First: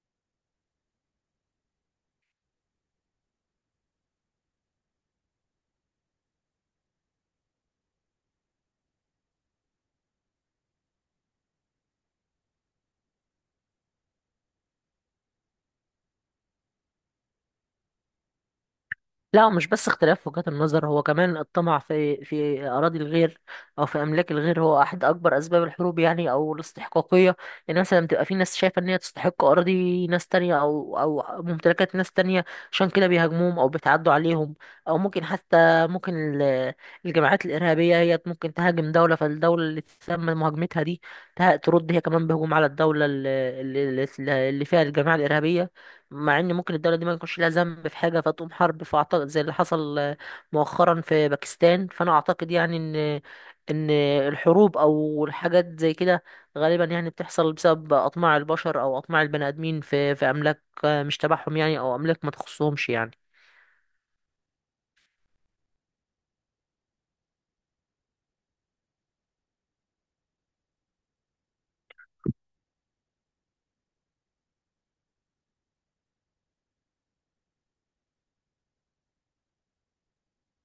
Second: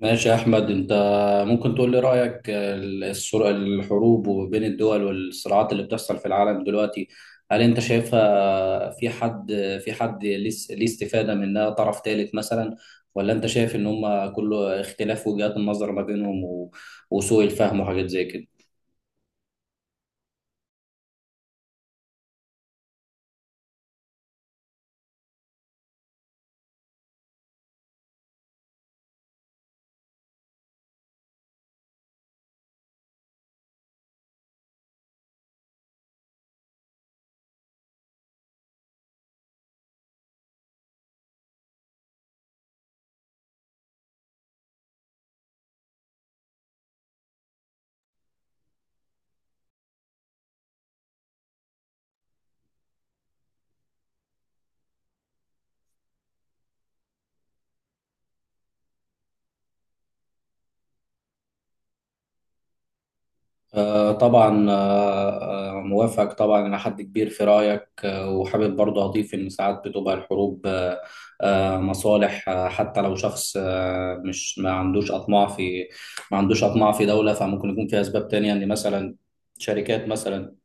ماشي يا أحمد. أنت ممكن تقول لي رأيك الحروب بين الدول والصراعات اللي بتحصل في العالم دلوقتي؟ هل أنت شايفها في حد ليه استفادة منها طرف ثالث مثلا، ولا أنت شايف إن هما كله اختلاف وجهات النظر ما بينهم وسوء الفهم وحاجات زي كده؟ لا مش بس اختلاف وجهات النظر، هو كمان الطمع في أراضي الغير أو في أملاك الغير هو أحد أكبر أسباب الحروب يعني أو الاستحقاقية. يعني مثلا بتبقى في ناس شايفة إن هي تستحق أراضي ناس تانية أو ممتلكات ناس تانية، عشان كده بيهاجموهم أو بيتعدوا عليهم. أو ممكن حتى ممكن ال- الجماعات الإرهابية هي ممكن تهاجم دولة، فالدولة اللي تم مهاجمتها دي ترد هي كمان بهجوم على الدولة اللي اللي فيها الجماعة الإرهابية. مع ان ممكن الدوله دي ما يكونش لها ذنب في حاجه فتقوم حرب. فاعتقد زي اللي حصل مؤخرا في باكستان. فانا اعتقد يعني ان ان الحروب او الحاجات زي كده غالبا يعني بتحصل بسبب اطماع البشر او اطماع البني ادمين في املاك مش تبعهم يعني، او املاك ما تخصهمش يعني. آه، طبعا آه، آه، موافق طبعا إلى حد كبير في رأيك، وحابب برضه أضيف إن ساعات بتبقى الحروب مصالح. حتى لو شخص آه، مش ما عندوش أطماع في دولة، فممكن يكون في أسباب تانية، إن مثلا شركات مثلا،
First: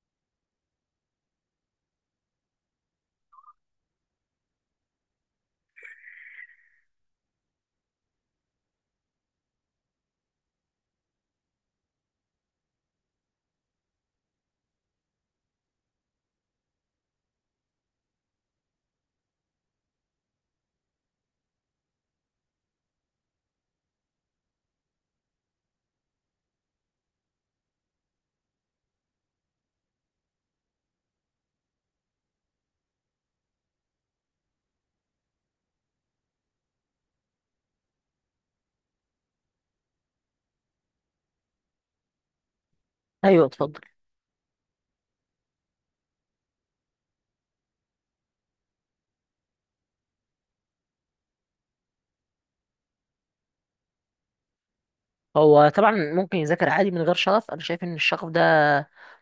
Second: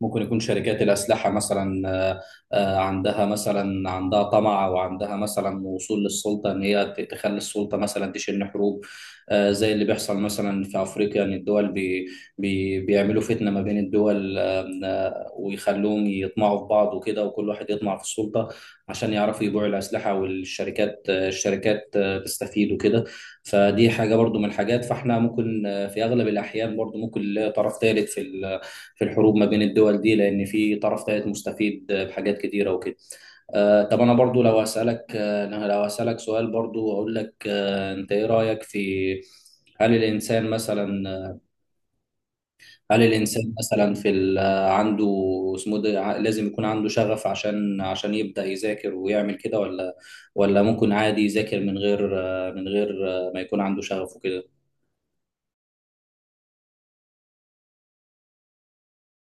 ممكن يكون شركات الأسلحة مثلا، عندها مثلا عندها طمع، أو عندها مثلا وصول للسلطة، إن هي تخلي السلطة مثلا تشن حروب. زي اللي بيحصل مثلا في أفريقيا، إن الدول بي بي بيعملوا فتنة ما بين الدول، ويخلوهم يطمعوا في بعض وكده، وكل واحد يطمع في السلطة عشان يعرفوا يبيعوا الأسلحة، والشركات آه، الشركات آه، تستفيد وكده. فدي حاجة برضو من الحاجات، فاحنا ممكن، في أغلب الأحيان برضو، ممكن نلاقي طرف ثالث في الحروب ما بين الدول دي، لان في طرف ثالث مستفيد بحاجات كتيره وكده. طب انا برضو لو اسالك، سؤال برضو اقول لك، انت ايه رايك في، هل الانسان مثلا هل ايوه الانسان اتفضل. مثلا في ال- آه، عنده اسمه ده، لازم يكون عنده شغف عشان عشان يبدا يذاكر ويعمل كده، ولا ممكن عادي يذاكر من غير من غير ما يكون عنده شغف وكده؟ هو طبعا ممكن يذاكر عادي من غير شغف. انا شايف ان الشغف ده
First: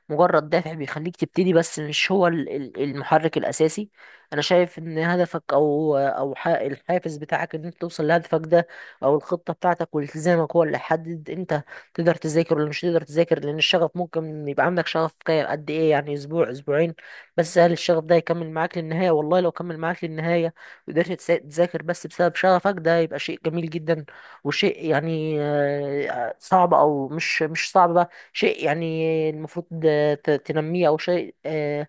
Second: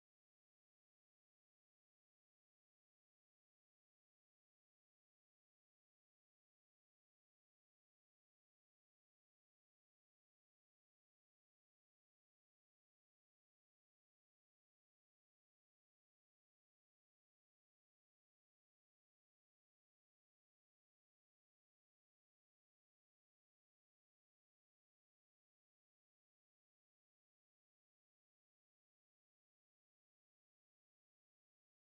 مجرد دافع بيخليك تبتدي، بس مش هو المحرك الاساسي. انا شايف ان هدفك او الحافز بتاعك، ان انت توصل لهدفك ده او الخطه بتاعتك والتزامك، هو اللي يحدد انت تقدر تذاكر ولا مش تقدر تذاكر. لان الشغف ممكن يبقى عندك شغف كام قد ايه؟ يعني اسبوع، اسبوعين. بس هل الشغف ده يكمل معاك للنهايه؟ والله لو كمل معاك للنهايه وقدرت تذاكر بس بسبب شغفك ده يبقى شيء جميل جدا، وشيء يعني آه، صعب او مش صعب، بقى شيء يعني المفروض تنميه، او شيء آه،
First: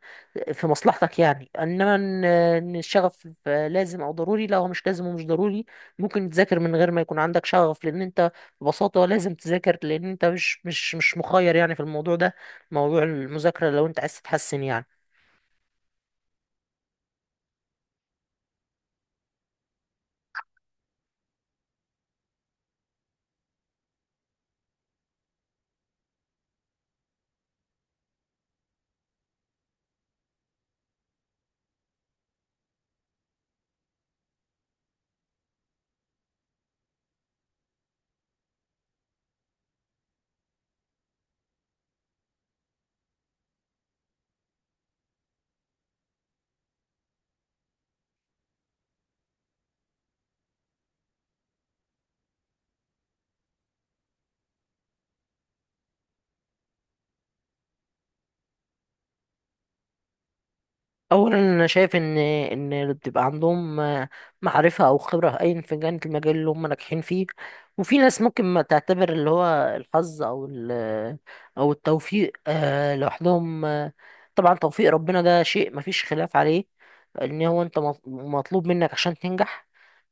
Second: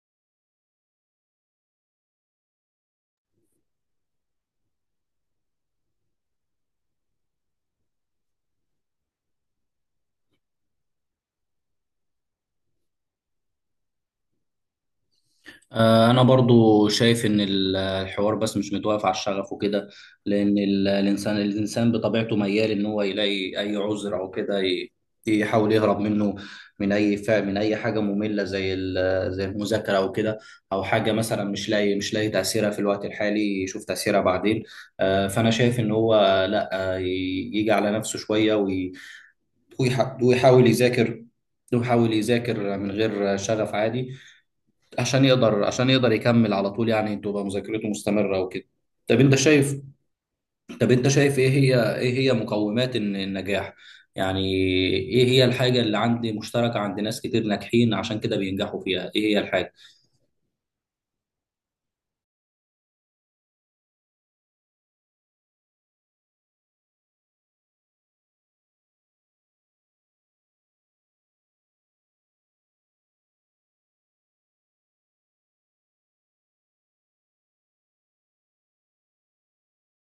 في مصلحتك يعني. انما ان إن الشغف آه، لازم او ضروري، لا هو مش لازم ومش ضروري. ممكن تذاكر من غير ما يكون عندك شغف، لان انت ببساطه لازم تذاكر لان انت مش مخير يعني في الموضوع ده، موضوع المذاكره، لو انت عايز تتحسن يعني. أنا برضو شايف إن الحوار بس مش متوقف على الشغف وكده، لأن الإنسان بطبيعته ميال إن هو يلاقي أي عذر أو كده، يحاول يهرب منه، من أي فعل، من أي حاجة مملة زي المذاكرة أو كده، أو حاجة مثلا مش لاقي تأثيرها في الوقت الحالي، يشوف تأثيرها بعدين. فأنا شايف إن هو لأ، يجي على نفسه شوية ويحاول يذاكر من غير شغف عادي، عشان يقدر يكمل على طول، يعني تبقى مذاكرته مستمرة وكده. طب انت شايف طب انت شايف ايه هي مقومات النجاح يعني؟ ايه هي الحاجة اللي عندي مشتركة عند ناس كتير ناجحين عشان كده بينجحوا فيها؟ ايه هي الحاجة؟ اولا انا شايف ان اللي بتبقى عندهم آه، معرفه او خبره ايا في كانت المجال اللي هم ناجحين فيه. وفي ناس ممكن ما تعتبر اللي هو الحظ او التوفيق آه، لوحدهم آه، طبعا توفيق ربنا ده شيء مفيش خلاف عليه، ان هو انت مطلوب منك عشان تنجح.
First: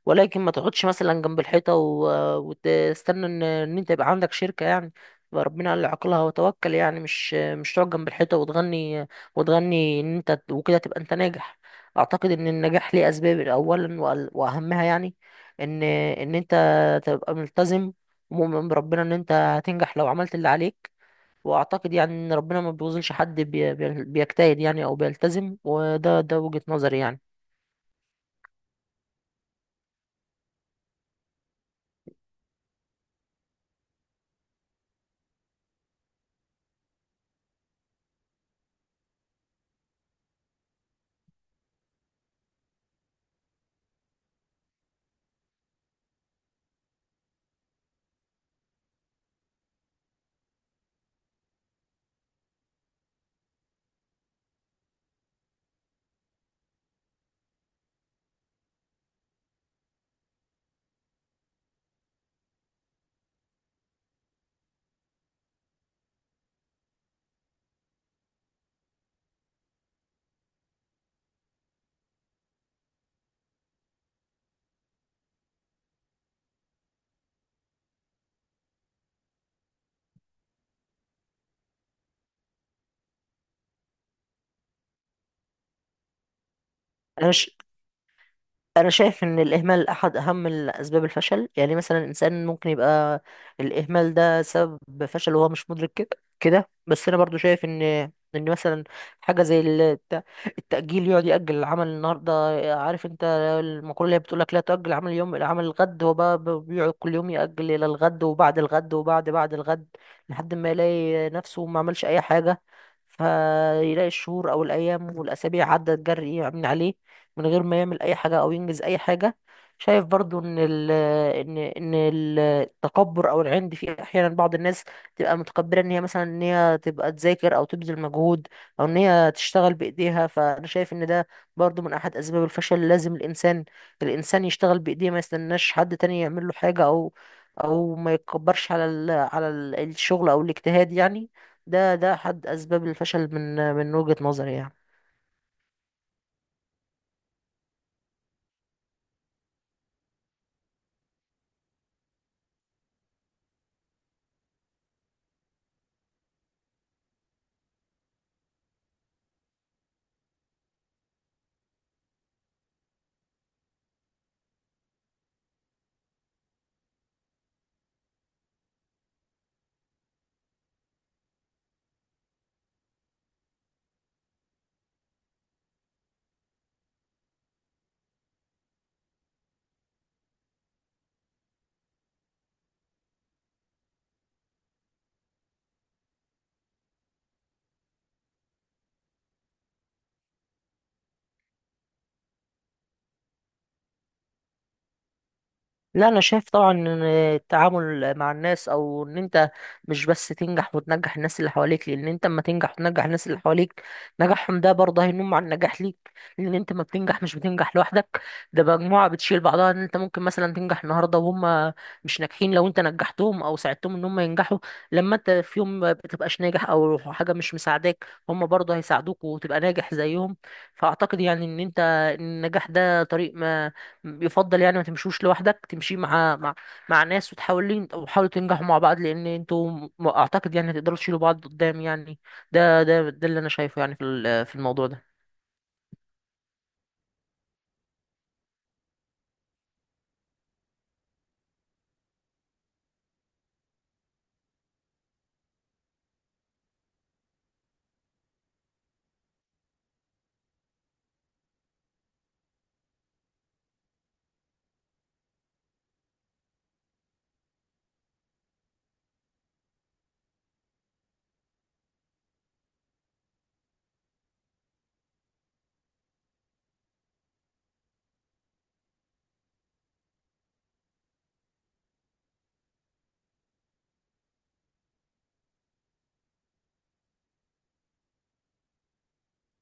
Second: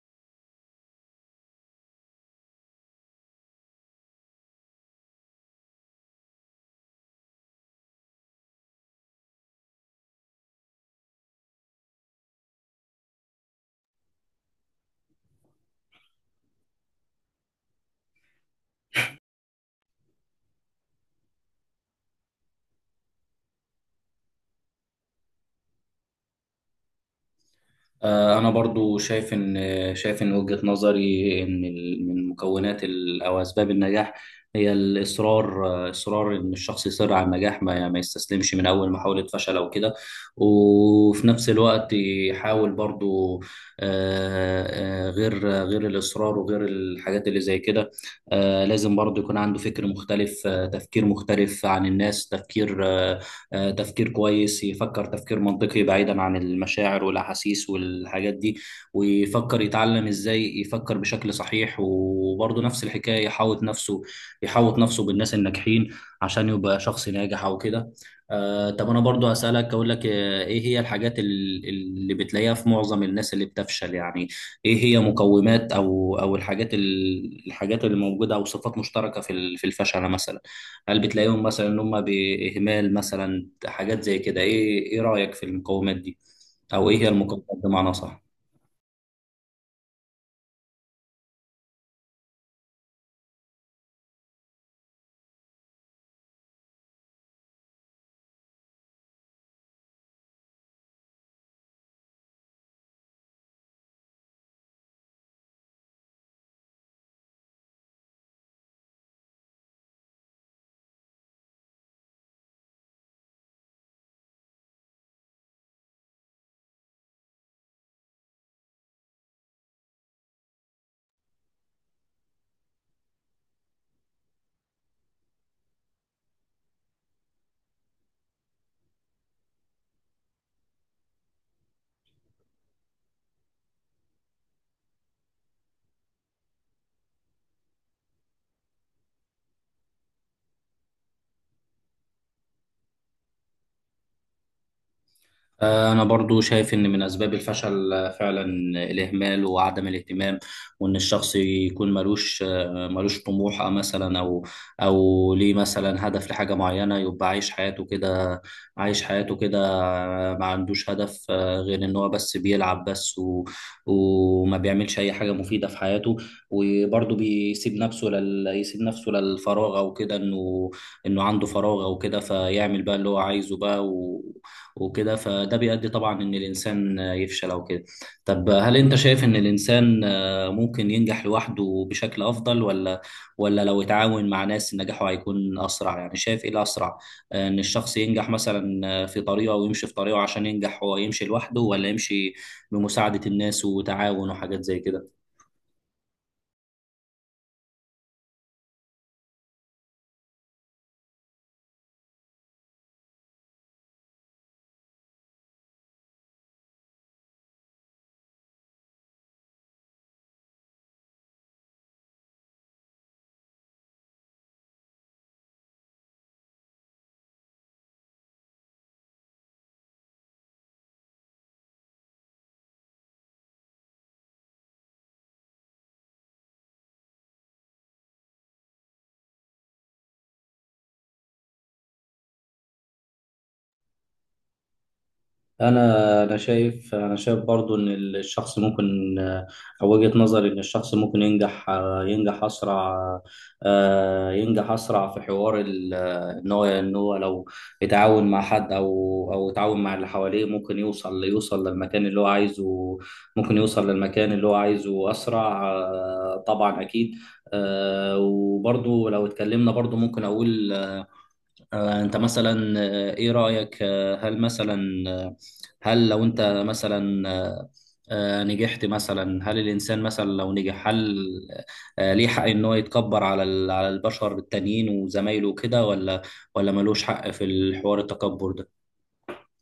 ولكن ما تقعدش مثلا جنب الحيطة وتستنى ان انت يبقى عندك شركة يعني. فربنا قال لي، عقلها وتوكل. يعني مش مش تقعد جنب الحيطة وتغني، وتغني ان انت وكده تبقى انت ناجح. اعتقد ان النجاح ليه اسباب، اولا واهمها يعني ان ان انت تبقى ملتزم ومؤمن بربنا ان انت هتنجح لو عملت اللي عليك. واعتقد يعني ان ربنا ما بيوظنش حد بيجتهد يعني او بيلتزم. وده ده وجهة نظري يعني. أنا برضو شايف إن وجهة نظري إن من مكونات أو أسباب النجاح هي الإصرار. إصرار إن الشخص يصر على النجاح، ما يستسلمش من أول محاولة فشل أو كده. وفي نفس الوقت يحاول برضو، غير الإصرار وغير الحاجات اللي زي كده، لازم برضو يكون عنده فكر مختلف، تفكير مختلف عن الناس، تفكير آه، آه، تفكير كويس، يفكر تفكير منطقي بعيدا عن المشاعر والأحاسيس والحاجات دي، ويفكر يتعلم إزاي يفكر بشكل صحيح. وبرضه نفس الحكاية، يحاوط نفسه بالناس الناجحين عشان يبقى شخص ناجح أو كده. طب أنا برضه هسألك، أقول لك إيه هي الحاجات اللي بتلاقيها في معظم الناس اللي بتفشل يعني؟ إيه هي مقومات أو الحاجات الحاجات اللي موجودة، أو صفات مشتركة في الفشل مثلا؟ هل بتلاقيهم مثلا ان هم باهمال مثلا، حاجات زي كده؟ ايه رايك في المقومات دي، او ايه هي انا المقومات بمعنى صح؟ انا شايف ان الاهمال احد اهم اسباب الفشل. يعني مثلا الانسان ممكن يبقى الاهمال ده سبب فشل وهو مش مدرك كده. كده بس انا برضو شايف ان مثلا حاجه زي التاجيل، يقعد ياجل العمل النهارده. عارف انت المقوله اللي بتقول لك، لا تؤجل عمل اليوم الى عمل الغد. هو بقى بيقعد كل يوم ياجل الى الغد، وبعد الغد، وبعد الغد، لحد ما يلاقي نفسه ما عملش اي حاجه، فيلاقي الشهور او الايام والاسابيع عدت جري من عليه من غير ما يعمل اي حاجه او ينجز اي حاجه. شايف برضو ان ال ان ان ال- التكبر او العند في احيانا بعض الناس تبقى متكبره، ان هي مثلا ان هي تبقى تذاكر او تبذل مجهود او ان هي تشتغل بايديها. فانا شايف ان ده برضو من احد اسباب الفشل. لازم الانسان يشتغل بايديه، ما يستناش حد تاني يعمل له حاجه، او او ما يتكبرش على ال على الشغل او الاجتهاد يعني. ده ده احد اسباب الفشل من من وجهة نظري يعني. أنا برضو شايف إن من أسباب الفشل فعلا الإهمال وعدم الاهتمام، وإن الشخص يكون ملوش طموح، أو مثلا أو ليه مثلا هدف لحاجة معينة، يبقى عايش حياته كده، ما عندوش هدف غير إن هو بس بيلعب بس، وما بيعملش أي حاجة مفيدة في حياته. وبرضو بيسيب نفسه يسيب نفسه للفراغ أو كده، إنه عنده فراغ أو كده، فيعمل بقى اللي هو عايزه بقى وكده، فده بيؤدي طبعا ان الانسان يفشل او كده. طب هل انت شايف ان الانسان ممكن ينجح لوحده بشكل افضل، ولا لو اتعاون مع ناس نجاحه هيكون اسرع؟ يعني شايف ايه الاسرع، ان الشخص ينجح مثلا في طريقه ويمشي في طريقه عشان ينجح، هو يمشي لوحده، ولا يمشي بمساعدة الناس وتعاون وحاجات زي كده؟ لا انا شايف طبعا ان التعامل مع الناس، او ان انت مش بس تنجح وتنجح الناس اللي حواليك. لان انت اما تنجح وتنجح الناس اللي حواليك، نجاحهم ده برضه هينم على النجاح ليك. لان انت ما بتنجح مش بتنجح لوحدك. ده مجموعة بتشيل بعضها. ان انت ممكن مثلا تنجح النهارده وهم مش ناجحين، لو انت نجحتهم او ساعدتهم ان هم ينجحوا، لما انت في يوم ما بتبقاش ناجح او حاجة مش مساعداك، هم برضه هيساعدوك وتبقى ناجح زيهم. فاعتقد يعني ان انت النجاح ده طريق يفضل يعني ما تمشوش لوحدك، تمشي مع ناس وتحاولين وحاولوا تنجحوا مع بعض، لان انتوا اعتقد يعني هتقدروا تشيلوا بعض قدام يعني. ده اللي انا شايفه يعني في الموضوع ده. انا انا شايف انا شايف برضو ان الشخص ممكن، او وجهة نظري ان الشخص ممكن ينجح اسرع، ينجح اسرع في حوار ال- ان هو ان هو لو يتعاون مع حد، او يتعاون مع اللي حواليه، ممكن يوصل للمكان اللي هو عايزه، اسرع، طبعا اكيد. وبرضو لو اتكلمنا برضو ممكن اقول، انت مثلا، ايه رأيك، هل مثلا، آه، هل لو انت مثلا آه، آه، نجحت مثلا، هل الانسان مثلا لو نجح، هل ليه حق ان هو يتكبر على البشر التانيين وزمايله وكده، ولا ملوش حق في الحوار التكبر ده؟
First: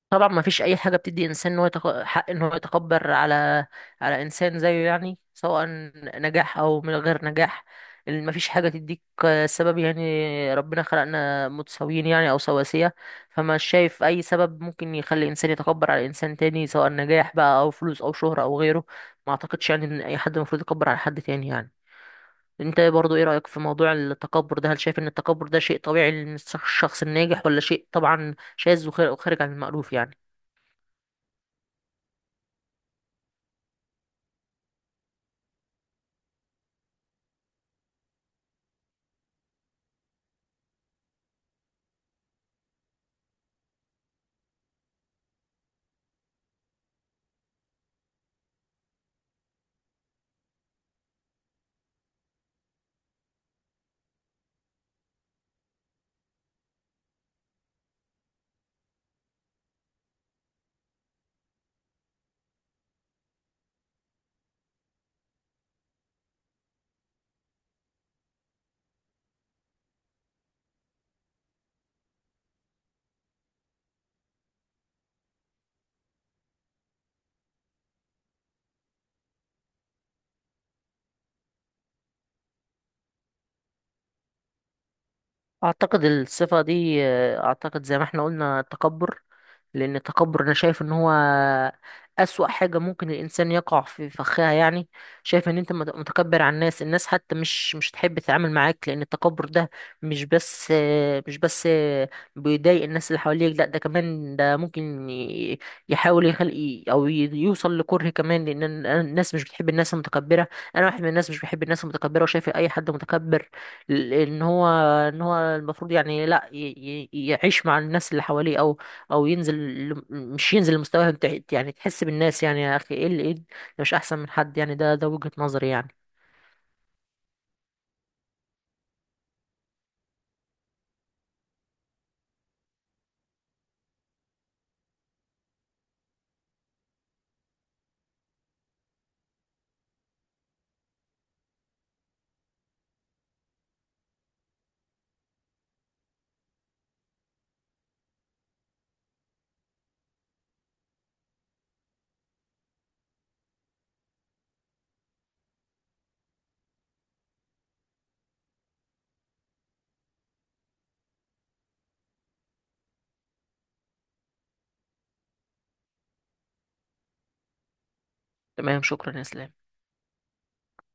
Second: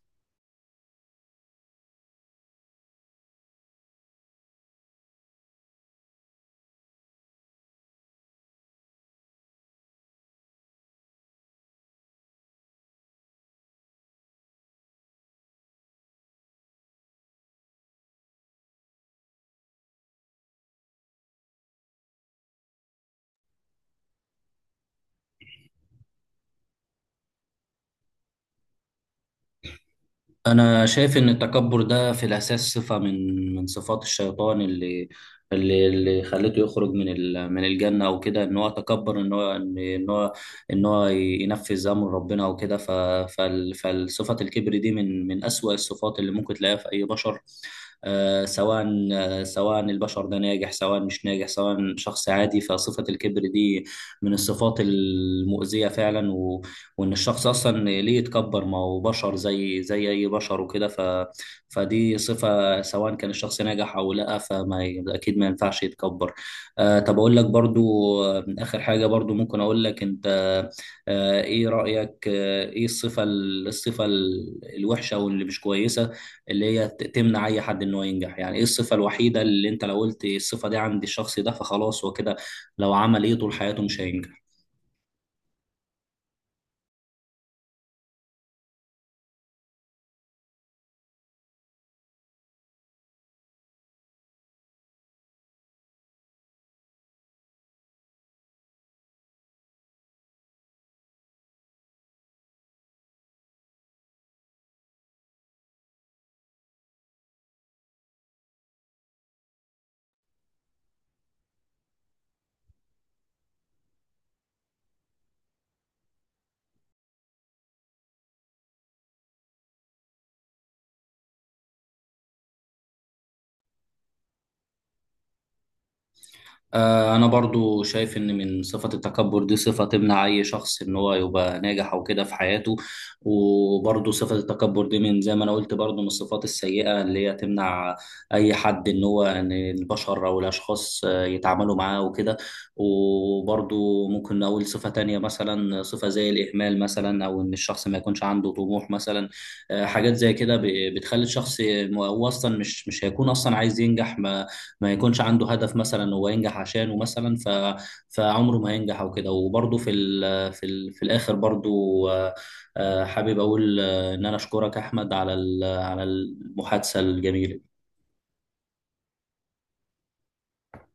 طبعا ما فيش اي حاجه بتدي انسان ان هو حق ان هو يتكبر على انسان زيه يعني، سواء نجاح او من غير نجاح. ما فيش حاجه تديك آه، سبب. يعني ربنا خلقنا متساويين يعني او سواسيه. فما شايف اي سبب ممكن يخلي انسان يتكبر على انسان تاني، سواء نجاح بقى او فلوس او شهره او غيره. ما اعتقدش يعني ان اي حد المفروض يتكبر على حد تاني يعني. انت برضو ايه رايك في موضوع التكبر ده؟ هل شايف ان التكبر ده شيء طبيعي للشخص الناجح ولا شيء طبعا شاذ وخارج عن المألوف يعني؟ أنا شايف إن التكبر ده في الأساس صفة من صفات الشيطان اللي خلته يخرج من الجنة أو كده، إن هو تكبر، إن هو ينفذ أمر ربنا أو كده. فالصفة الكبر دي من أسوأ الصفات اللي ممكن تلاقيها في أي بشر، آه، سواء سواء البشر ده ناجح، سواء مش ناجح، سواء شخص عادي، فصفة الكبر دي من الصفات المؤذية فعلا. وان الشخص اصلا ليه يتكبر؟ ما هو بشر زي اي بشر وكده. فدي صفة، سواء كان الشخص ناجح او لا، اكيد ما ينفعش يتكبر. طب اقول لك برضو، اخر حاجة برضو ممكن اقول لك انت، ايه رأيك، ايه الصفة الوحشة او اللي مش كويسة، اللي هي تمنع اي حد انه ينجح يعني؟ ايه الصفة الوحيدة اللي انت لو قلت الصفة دي عند الشخص ده فخلاص هو كده، لو عمل ايه طول حياته مش هينجح؟ اعتقد الصفة دي آه، اعتقد زي ما احنا قلنا التكبر. لان التكبر انا شايف ان هو اسوأ حاجة ممكن الانسان يقع في فخها يعني. شايف ان انت متكبر على الناس، الناس حتى مش تحب تتعامل معاك. لان التكبر ده مش بس آه، مش بس آه، بيضايق الناس اللي حواليك، لا ده كمان ده ممكن يحاول يخلق او يوصل لكره كمان. لان الناس مش بتحب الناس المتكبرة. انا واحد من الناس مش بحب الناس المتكبرة. وشايف اي حد متكبر، ان هو المفروض يعني، لا يعيش مع الناس اللي حواليه، او او ينزل، مش ينزل لمستواهم تحت يعني، تحس بالناس يعني. يا اخي ايه اللي ايه ده؟ مش احسن من حد يعني. ده ده وجهة نظري يعني. أنا برضو شايف إن من صفة التكبر دي، صفة تمنع أي شخص إن هو يبقى ناجح أو كده في حياته. وبرضو صفة التكبر دي، من زي ما أنا قلت برضو، من الصفات السيئة اللي هي تمنع أي حد إن هو، إن البشر أو الأشخاص، يتعاملوا معاه وكده. وبرضو ممكن نقول صفة تانية، مثلا صفة زي الإهمال مثلا، أو إن الشخص ما يكونش عنده طموح مثلا. حاجات زي كده بتخلي الشخص هو أصلا مش هيكون أصلا عايز ينجح، ما يكونش عنده هدف مثلا هو ينجح عشانه مثلا. فعمره ما ينجح او كده. وبرضه في الاخر برضه، آه، حابب اقول ان انا اشكرك احمد على المحادثة الجميلة. تمام، شكرا يا اسلام.